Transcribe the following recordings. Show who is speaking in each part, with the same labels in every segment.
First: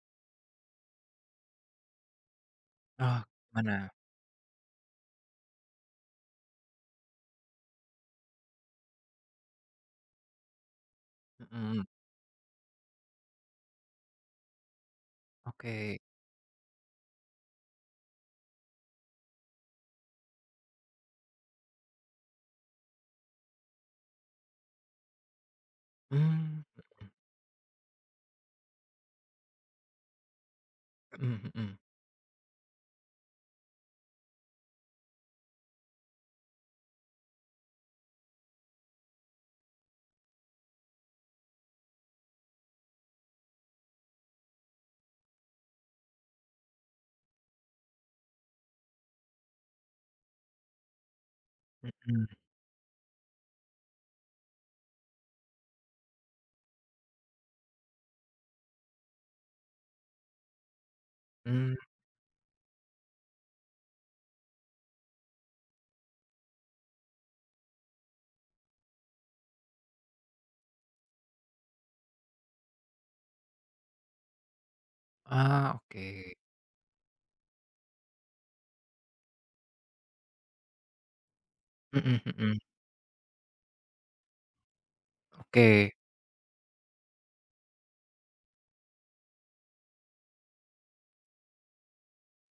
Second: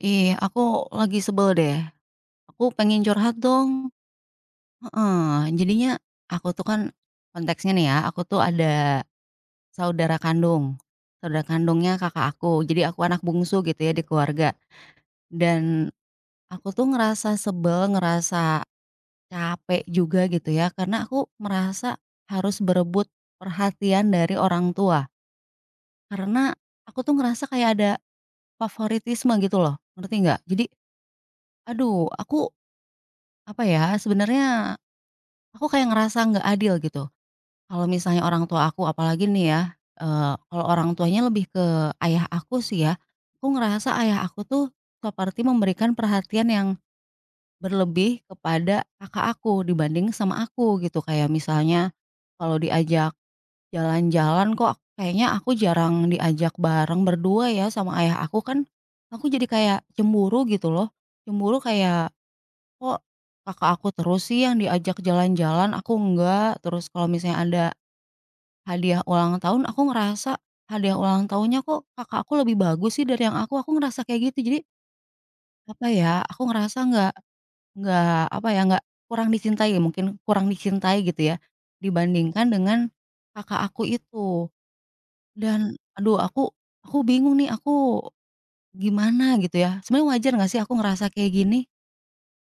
Speaker 1: Ih, aku lagi sebel deh. Aku pengen
Speaker 2: Oh,
Speaker 1: curhat dong.
Speaker 2: gimana?
Speaker 1: Heeh, jadinya aku tuh kan konteksnya nih ya, aku tuh ada saudara kandung. Saudara
Speaker 2: Mhm,
Speaker 1: kandungnya kakak aku. Jadi aku anak bungsu gitu ya di keluarga. Dan
Speaker 2: oke.
Speaker 1: aku tuh ngerasa sebel, ngerasa capek juga gitu ya karena aku merasa harus berebut perhatian dari orang tua. Karena
Speaker 2: Mmm,
Speaker 1: aku tuh ngerasa kayak ada favoritisme gitu loh. Ngerti nggak? Jadi
Speaker 2: mhm mhm.
Speaker 1: aduh, aku apa ya sebenarnya, aku kayak ngerasa nggak adil gitu. Kalau misalnya orang tua aku apalagi nih ya, kalau orang tuanya lebih ke ayah aku sih ya, aku ngerasa ayah aku tuh seperti memberikan perhatian yang berlebih kepada kakak aku dibanding sama aku gitu. Kayak misalnya
Speaker 2: Mhm.
Speaker 1: kalau diajak jalan-jalan kok kayaknya aku jarang diajak bareng berdua ya sama ayah aku, kan aku jadi kayak cemburu gitu loh. Cemburu
Speaker 2: Mmm,
Speaker 1: kayak, kok kakak aku terus sih yang diajak jalan-jalan, aku enggak. Terus kalau misalnya ada hadiah ulang tahun, aku ngerasa hadiah ulang tahunnya kok kakak aku lebih bagus sih dari yang aku. Aku ngerasa kayak gitu. Jadi
Speaker 2: ah,
Speaker 1: apa
Speaker 2: oke.
Speaker 1: ya? Aku ngerasa nggak apa ya? Nggak kurang dicintai, mungkin kurang dicintai gitu ya
Speaker 2: Mhm
Speaker 1: dibandingkan
Speaker 2: mhm,
Speaker 1: dengan kakak aku itu. Dan
Speaker 2: oke.
Speaker 1: aduh, aku bingung nih, aku gimana gitu ya? Sebenarnya wajar nggak sih aku ngerasa kayak gini?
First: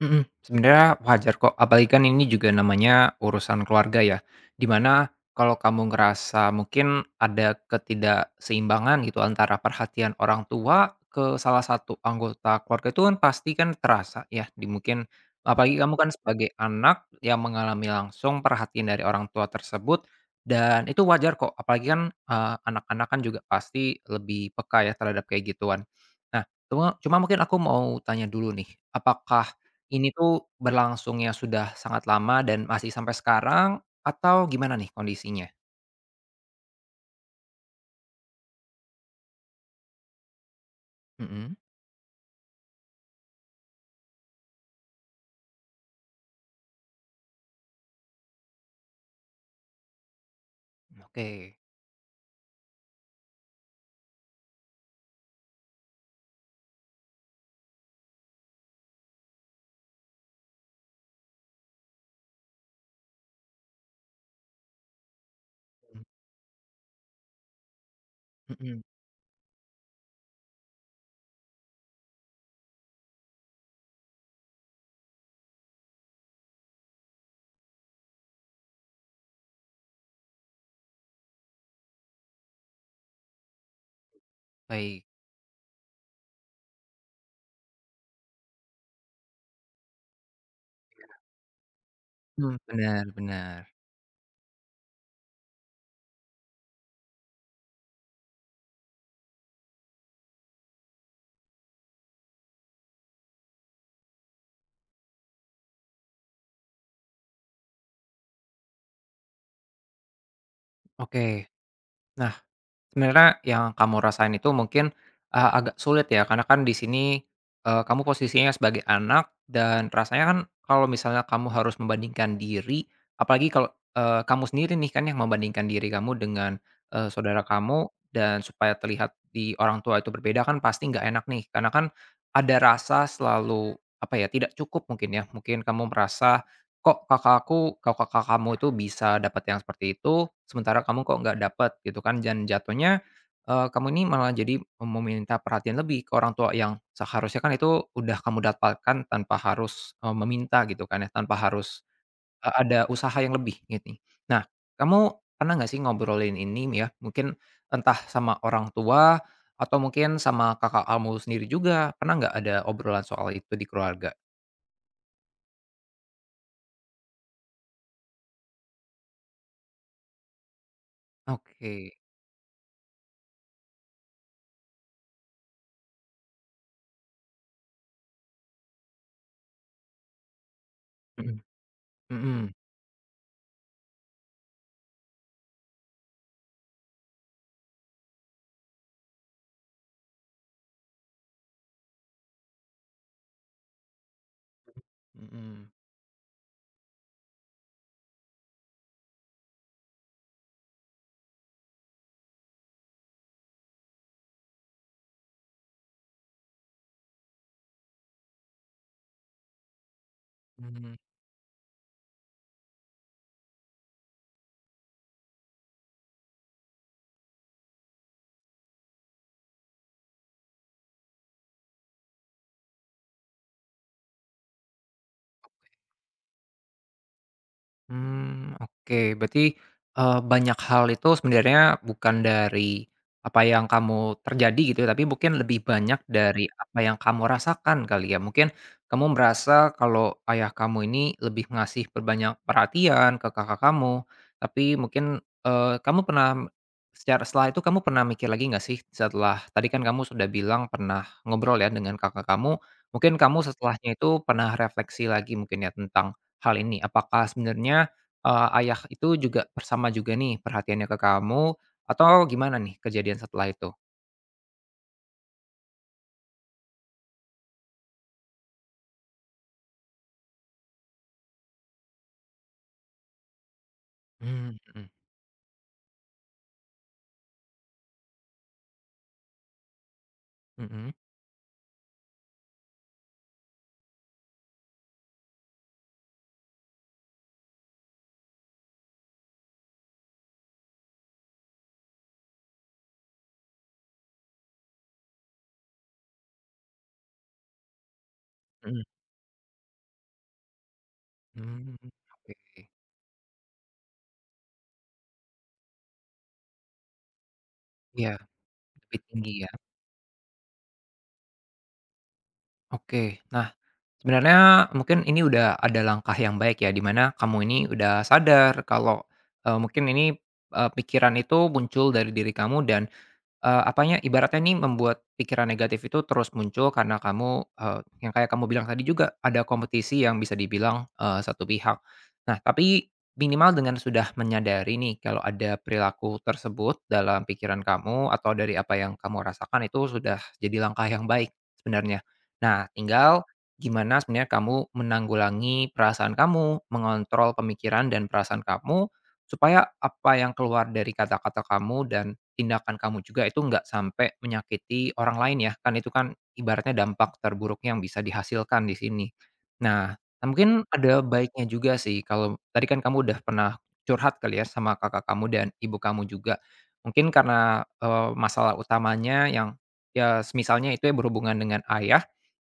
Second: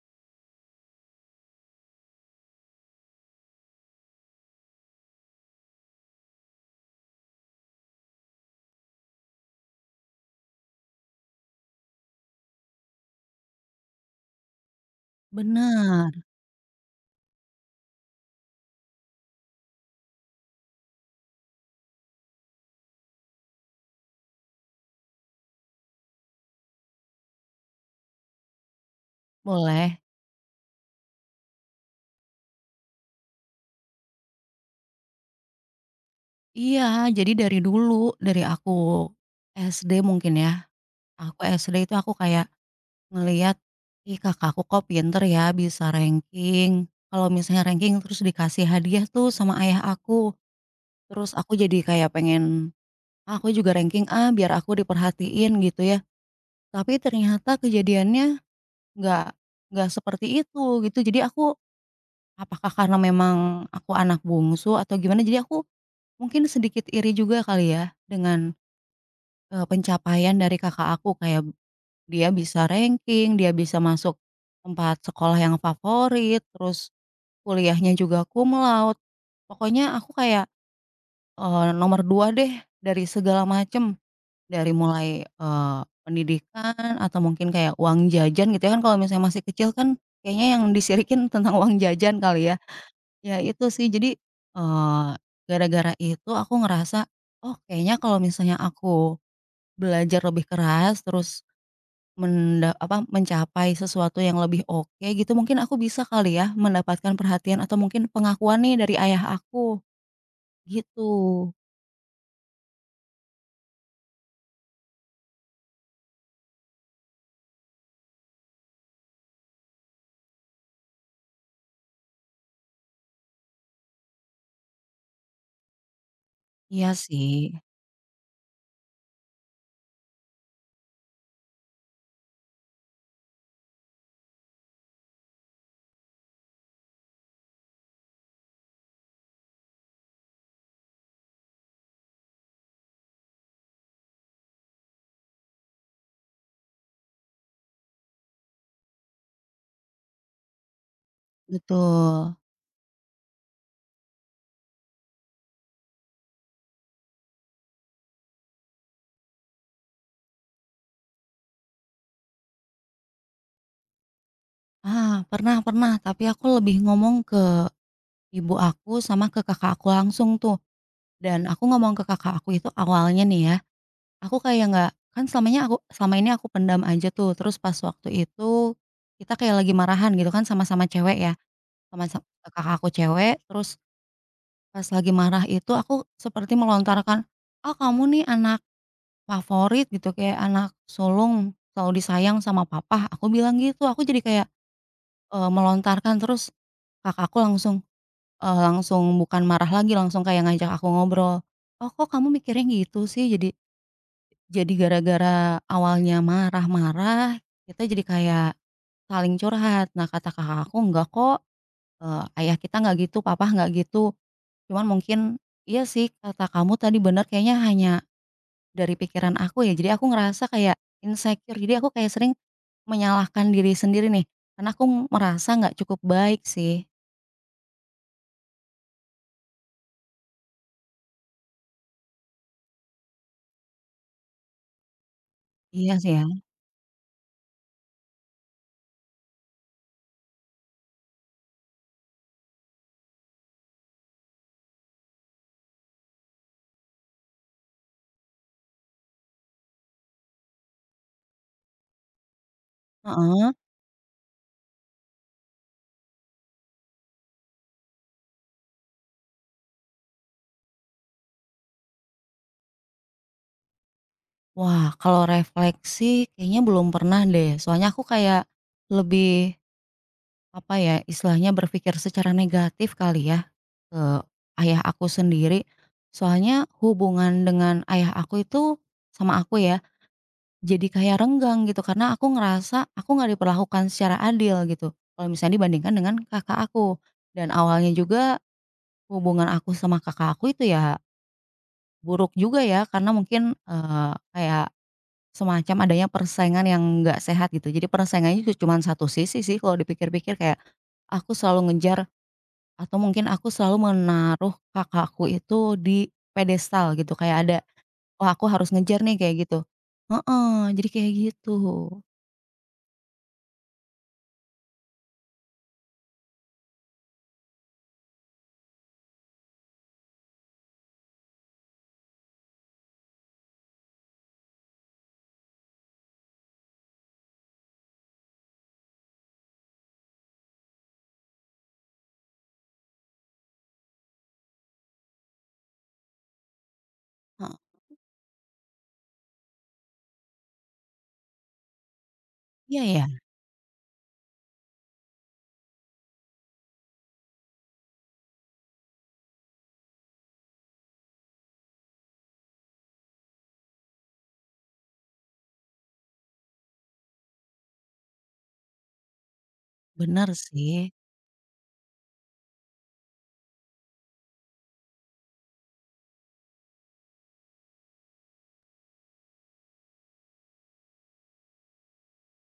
Speaker 2: Mhm, Sebenarnya wajar kok, apalagi kan ini juga namanya urusan keluarga ya, dimana kalau kamu ngerasa mungkin ada ketidakseimbangan gitu antara perhatian orang tua ke salah satu anggota keluarga itu kan pasti kan terasa ya, di mungkin apalagi kamu kan
Speaker 1: Bener,
Speaker 2: sebagai anak yang mengalami langsung perhatian dari orang tua tersebut dan itu wajar kok, apalagi kan, anak-anak kan juga pasti lebih peka ya terhadap kayak gituan. Nah, cuma cuma mungkin aku mau tanya dulu nih, apakah
Speaker 1: boleh.
Speaker 2: ini tuh berlangsungnya sudah sangat lama dan masih sampai sekarang atau gimana nih kondisinya?
Speaker 1: Iya, jadi dari dulu, dari aku SD mungkin ya, aku
Speaker 2: Mhm.
Speaker 1: SD itu aku kayak ngelihat, "Ih, kakakku kok pinter ya bisa ranking." Kalau misalnya ranking terus dikasih hadiah tuh sama ayah aku, terus aku
Speaker 2: Oke.
Speaker 1: jadi kayak pengen, "Ah, aku juga ranking A biar aku diperhatiin," gitu ya. Tapi ternyata kejadiannya nggak nggak seperti itu gitu. Jadi aku apakah karena memang aku anak bungsu atau gimana, jadi aku
Speaker 2: Mmm,
Speaker 1: mungkin sedikit iri juga kali ya dengan
Speaker 2: mhm,
Speaker 1: Pencapaian dari kakak aku kayak dia bisa ranking, dia bisa masuk tempat sekolah yang favorit, terus kuliahnya juga cum laude. Pokoknya aku kayak, nomor 2 deh dari segala macem, dari
Speaker 2: baik.
Speaker 1: mulai, pendidikan atau mungkin kayak uang jajan gitu ya kan kalau misalnya masih kecil kan kayaknya yang disirikin tentang uang jajan kali ya.
Speaker 2: Mmm, benar
Speaker 1: Ya
Speaker 2: bener.
Speaker 1: itu sih jadi, eee, gara-gara itu aku ngerasa, oh kayaknya kalau misalnya aku belajar lebih keras, terus menda apa, mencapai sesuatu yang lebih oke gitu, mungkin aku bisa kali ya mendapatkan perhatian atau mungkin pengakuan nih dari ayah aku, gitu.
Speaker 2: Oke. Nah, sebenarnya yang kamu rasain itu mungkin, agak sulit ya karena kan di sini, kamu posisinya sebagai anak dan rasanya kan kalau misalnya kamu harus membandingkan diri, apalagi kalau, kamu sendiri nih kan yang membandingkan diri kamu dengan,
Speaker 1: Iya sih,
Speaker 2: saudara kamu dan supaya terlihat di orang tua itu berbeda kan pasti nggak enak nih karena kan ada rasa selalu, apa ya, tidak cukup mungkin ya, mungkin kamu merasa, Kok kakak aku kok kakak kamu itu bisa dapat yang seperti itu, sementara kamu kok nggak dapat gitu kan, dan jatuhnya, kamu ini malah jadi meminta perhatian lebih ke orang tua yang seharusnya kan itu udah kamu dapatkan tanpa harus, meminta gitu kan ya, tanpa harus,
Speaker 1: betul.
Speaker 2: ada usaha yang lebih gini. Nah, kamu pernah nggak sih ngobrolin ini ya, mungkin entah sama orang tua atau mungkin sama kakak kamu sendiri juga, pernah nggak ada obrolan soal itu di keluarga?
Speaker 1: Ah, pernah pernah, tapi aku lebih ngomong ke ibu aku sama ke kakak aku langsung tuh, dan aku ngomong
Speaker 2: Oke,
Speaker 1: ke kakak aku itu awalnya nih ya, aku kayak nggak, kan selamanya aku selama ini aku pendam aja tuh, terus pas waktu itu kita kayak lagi marahan gitu kan sama-sama cewek ya,
Speaker 2: mhm,
Speaker 1: teman sa
Speaker 2: mhm,
Speaker 1: kakak aku cewek, terus pas lagi marah itu aku seperti melontarkan, "Ah, kamu nih anak favorit," gitu, kayak anak sulung, selalu disayang sama papa, aku bilang gitu. Aku jadi kayak,
Speaker 2: mhm.
Speaker 1: melontarkan terus kakakku langsung, langsung bukan marah lagi, langsung kayak ngajak aku ngobrol. "Oh, kok kamu mikirnya gitu sih?" Jadi gara-gara awalnya marah-marah, kita jadi kayak saling curhat. Nah, kata kakak aku,
Speaker 2: Mmm,
Speaker 1: "Enggak kok, eee, ayah kita nggak gitu, papa nggak gitu." Cuman mungkin, iya sih kata kamu tadi benar kayaknya hanya dari pikiran aku ya, jadi aku ngerasa kayak insecure, jadi aku kayak sering menyalahkan diri sendiri nih, karena aku merasa nggak cukup baik sih.
Speaker 2: mmm, oke. Berarti, banyak hal itu sebenarnya bukan dari apa yang kamu terjadi gitu ya, tapi mungkin lebih
Speaker 1: Iya
Speaker 2: banyak
Speaker 1: sih ya,
Speaker 2: dari apa yang kamu rasakan kali ya. Mungkin kamu merasa kalau ayah kamu ini lebih ngasih berbanyak perhatian ke kakak kamu, tapi mungkin, kamu pernah secara setelah itu kamu pernah mikir lagi nggak sih setelah tadi kan kamu sudah bilang pernah ngobrol ya dengan kakak kamu, mungkin kamu
Speaker 1: heeh.
Speaker 2: setelahnya itu pernah refleksi lagi mungkin ya tentang hal ini? Apakah sebenarnya, ayah itu juga bersama juga nih perhatiannya ke kamu atau gimana nih kejadian setelah itu?
Speaker 1: Wah kalau refleksi kayaknya belum pernah deh, soalnya aku kayak lebih, apa ya, istilahnya berpikir secara negatif kali ya, ke
Speaker 2: Mmm,
Speaker 1: ayah
Speaker 2: mhm,
Speaker 1: aku sendiri. Soalnya hubungan dengan ayah aku itu sama aku ya jadi
Speaker 2: mhm,
Speaker 1: kayak renggang gitu karena aku ngerasa aku nggak diperlakukan secara adil gitu, kalau misalnya dibandingkan dengan kakak aku. Dan awalnya juga hubungan aku sama kakak aku itu ya buruk juga ya karena mungkin, kayak semacam adanya persaingan yang nggak sehat gitu. Jadi persaingannya itu cuma
Speaker 2: mhm.
Speaker 1: satu sisi sih kalau dipikir-pikir kayak, aku selalu
Speaker 2: Mmm,
Speaker 1: ngejar
Speaker 2: oke.
Speaker 1: atau mungkin aku selalu menaruh kakakku itu di pedestal gitu kayak ada,
Speaker 2: Iya,
Speaker 1: "Wah aku harus
Speaker 2: lebih
Speaker 1: ngejar nih,"
Speaker 2: tinggi
Speaker 1: kayak
Speaker 2: ya.
Speaker 1: gitu. Heeh, jadi kayak gitu.
Speaker 2: Oke, nah sebenarnya mungkin ini udah ada langkah yang baik ya, di mana kamu ini udah sadar kalau, mungkin ini, pikiran itu muncul dari diri kamu dan apanya, ibaratnya nih membuat pikiran negatif itu terus muncul karena kamu, yang kayak kamu bilang tadi juga ada kompetisi yang bisa dibilang, satu pihak. Nah, tapi minimal dengan sudah menyadari nih kalau ada perilaku tersebut dalam pikiran kamu atau dari apa yang kamu rasakan itu sudah jadi langkah yang baik sebenarnya. Nah,
Speaker 1: Iya ya,
Speaker 2: tinggal gimana sebenarnya kamu menanggulangi perasaan kamu, mengontrol pemikiran dan perasaan kamu supaya apa yang keluar dari kata-kata kamu dan tindakan kamu juga itu nggak sampai menyakiti orang lain ya, kan itu kan ibaratnya dampak terburuknya yang bisa dihasilkan di sini. Nah,
Speaker 1: bener
Speaker 2: mungkin
Speaker 1: sih,
Speaker 2: ada baiknya juga sih kalau tadi kan kamu udah pernah curhat kali ya sama kakak kamu dan ibu kamu juga. Mungkin karena, masalah utamanya yang ya misalnya itu ya berhubungan dengan ayah,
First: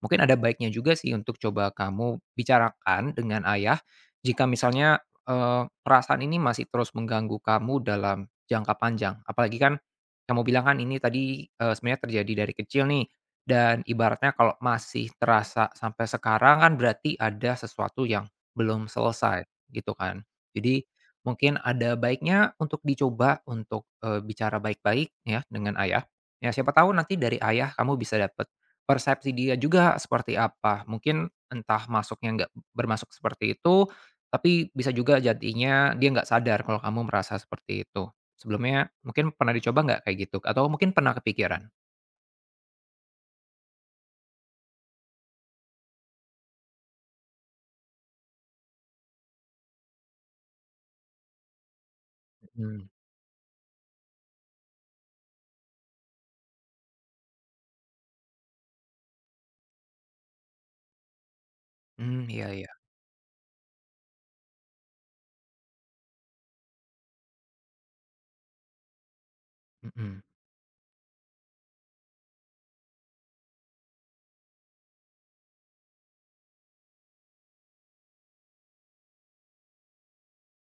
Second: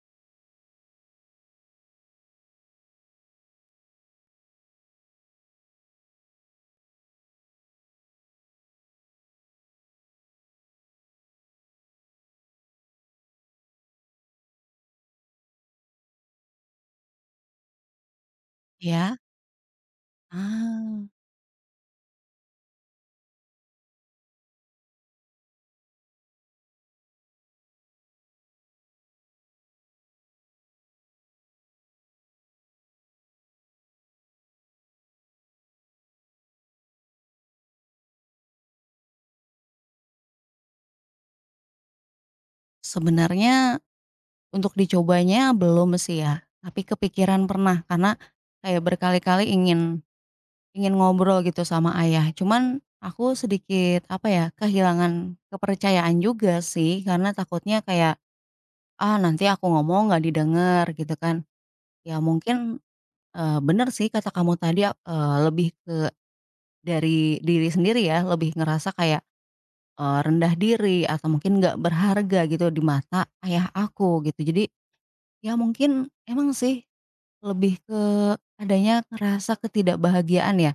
Speaker 2: mungkin ada baiknya juga sih untuk coba kamu bicarakan dengan ayah, jika misalnya, perasaan ini masih terus mengganggu kamu dalam jangka panjang. Apalagi kan kamu bilang kan ini tadi, sebenarnya terjadi dari kecil nih dan ibaratnya kalau masih terasa sampai sekarang kan berarti ada sesuatu yang belum
Speaker 1: ya.
Speaker 2: selesai gitu kan. Jadi
Speaker 1: Ah,
Speaker 2: mungkin ada baiknya untuk dicoba untuk, bicara baik-baik ya dengan ayah. Ya siapa tahu nanti dari ayah kamu bisa dapat persepsi dia juga seperti apa. Mungkin entah masuknya nggak bermasuk seperti itu, tapi bisa juga jadinya dia nggak sadar kalau kamu merasa seperti itu. Sebelumnya mungkin pernah dicoba nggak kayak gitu? Atau mungkin pernah kepikiran?
Speaker 1: sebenarnya untuk dicobanya belum sih ya, tapi kepikiran pernah karena kayak berkali-kali ingin ingin ngobrol gitu sama ayah, cuman
Speaker 2: Mhm.
Speaker 1: aku sedikit, apa ya, kehilangan kepercayaan juga sih karena takutnya kayak, "Ah, nanti aku ngomong nggak didengar," gitu kan. Ya
Speaker 2: Mmm, iya iya.
Speaker 1: mungkin, bener sih kata kamu tadi, lebih ke dari diri sendiri ya, lebih ngerasa kayak
Speaker 2: Mhm.
Speaker 1: rendah diri atau mungkin nggak berharga gitu di mata ayah aku gitu. Jadi ya mungkin emang sih lebih ke adanya ngerasa ketidakbahagiaan ya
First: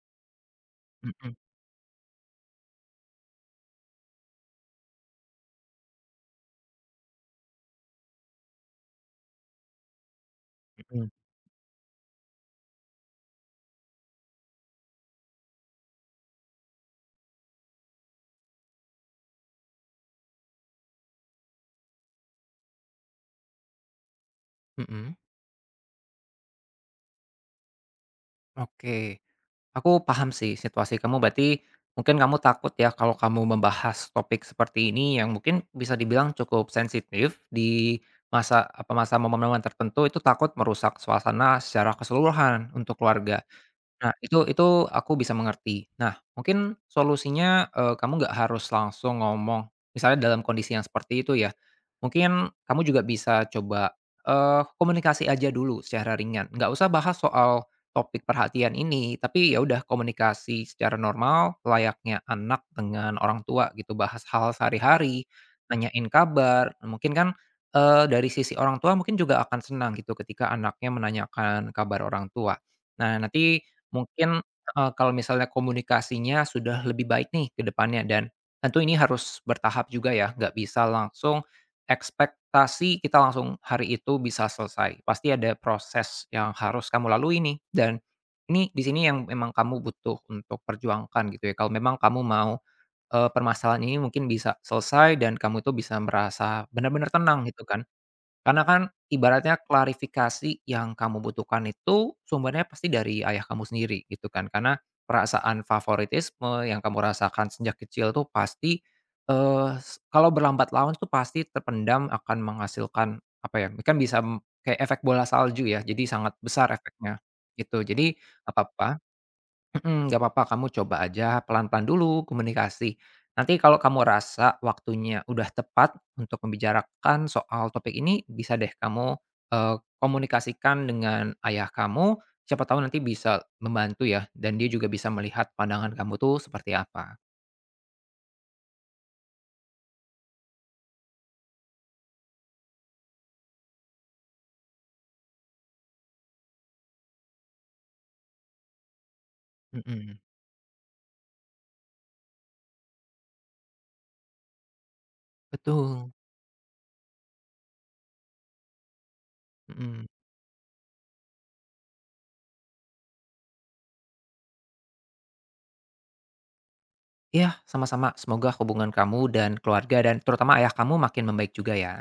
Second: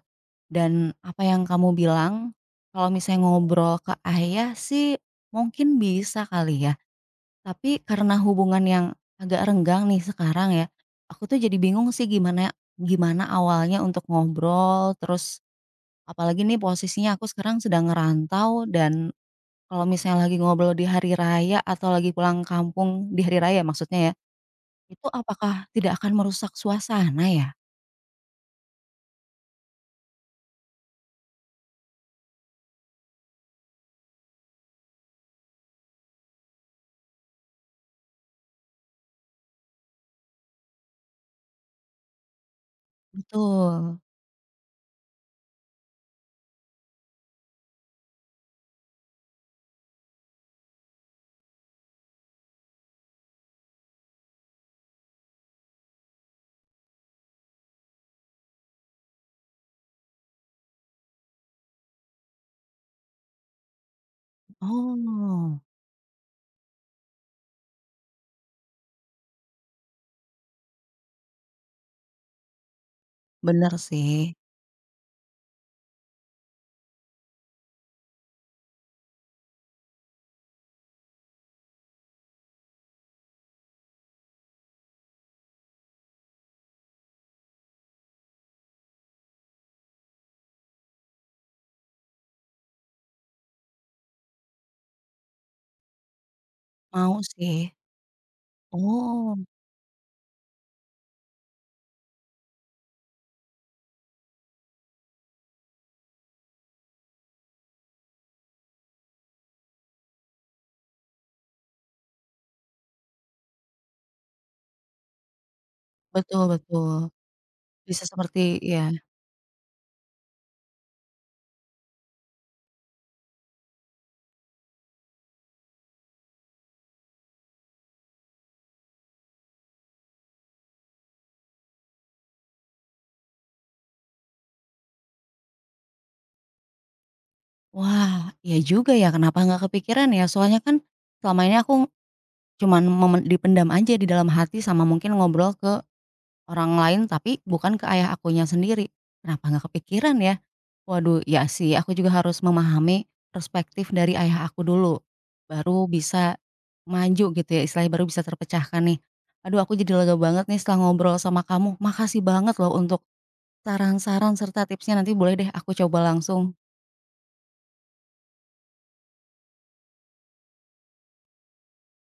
Speaker 1: dan apa
Speaker 2: Mhm
Speaker 1: yang kamu bilang kalau misalnya ngobrol ke ayah sih mungkin bisa kali ya. Tapi karena hubungan yang agak renggang nih sekarang ya,
Speaker 2: mhm
Speaker 1: aku tuh jadi bingung sih gimana gimana awalnya untuk ngobrol terus apalagi nih posisinya aku sekarang sedang ngerantau dan kalau misalnya lagi ngobrol di hari raya atau lagi pulang kampung di hari raya maksudnya ya, itu
Speaker 2: mhm.
Speaker 1: apakah tidak akan merusak suasana ya?
Speaker 2: Oke. Aku paham sih situasi kamu berarti mungkin kamu takut ya kalau kamu membahas topik seperti ini yang mungkin bisa dibilang cukup sensitif di masa apa masa momen-momen tertentu itu takut merusak suasana secara keseluruhan untuk keluarga.
Speaker 1: Betul.
Speaker 2: Nah, itu aku bisa mengerti. Nah, mungkin solusinya, kamu nggak harus langsung ngomong, misalnya dalam kondisi yang seperti itu ya, mungkin kamu juga bisa coba, komunikasi aja dulu secara ringan, nggak usah bahas soal topik perhatian ini, tapi ya udah komunikasi secara normal layaknya anak dengan orang tua gitu, bahas hal sehari-hari,
Speaker 1: Oh,
Speaker 2: nanyain kabar, mungkin kan, dari sisi orang tua mungkin juga akan senang gitu ketika anaknya menanyakan kabar orang tua. Nah, nanti
Speaker 1: bener sih,
Speaker 2: mungkin, heeh, kalau misalnya komunikasinya sudah lebih baik nih ke depannya dan tentu ini harus bertahap juga ya, nggak bisa langsung ekspektasi kita langsung hari itu bisa selesai. Pasti ada proses yang harus kamu lalui nih dan ini di sini yang memang kamu butuh untuk perjuangkan gitu ya. Kalau memang kamu mau, permasalahan ini mungkin bisa selesai dan kamu itu bisa merasa benar-benar
Speaker 1: mau
Speaker 2: tenang gitu
Speaker 1: sih.
Speaker 2: kan. Karena kan
Speaker 1: Oh,
Speaker 2: ibaratnya klarifikasi yang kamu butuhkan itu sumbernya pasti dari ayah kamu sendiri gitu kan, karena perasaan favoritisme yang kamu rasakan sejak kecil tuh pasti, eee, s kalau berlambat laun tuh pasti terpendam akan menghasilkan apa ya, kan bisa, kayak efek bola salju ya, jadi sangat
Speaker 1: betul
Speaker 2: besar
Speaker 1: betul,
Speaker 2: efeknya, gitu.
Speaker 1: bisa
Speaker 2: Jadi,
Speaker 1: seperti ya.
Speaker 2: apa-apa Mhm, nggak apa-apa kamu coba aja pelan-pelan dulu komunikasi. Nanti kalau kamu rasa waktunya udah tepat untuk membicarakan soal topik ini, bisa deh kamu, komunikasikan dengan ayah kamu, siapa tahu nanti bisa membantu ya, dan dia juga bisa melihat pandangan kamu tuh seperti apa.
Speaker 1: Wah, iya juga ya kenapa nggak kepikiran ya, soalnya kan selama ini aku cuman memen dipendam aja di dalam hati sama mungkin ngobrol ke orang lain tapi bukan ke ayah akunya sendiri. Kenapa nggak kepikiran
Speaker 2: Mhm,
Speaker 1: ya? Waduh, ya sih, aku juga harus memahami perspektif dari ayah aku dulu, baru
Speaker 2: betul,
Speaker 1: bisa maju gitu ya, istilahnya baru bisa terpecahkan nih. Aduh aku jadi
Speaker 2: mhm.
Speaker 1: lega banget nih setelah ngobrol sama kamu, makasih banget loh untuk saran-saran serta tipsnya, nanti boleh deh aku coba langsung.
Speaker 2: Iya, sama-sama, semoga hubungan kamu dan keluarga dan terutama ayah kamu makin membaik juga ya.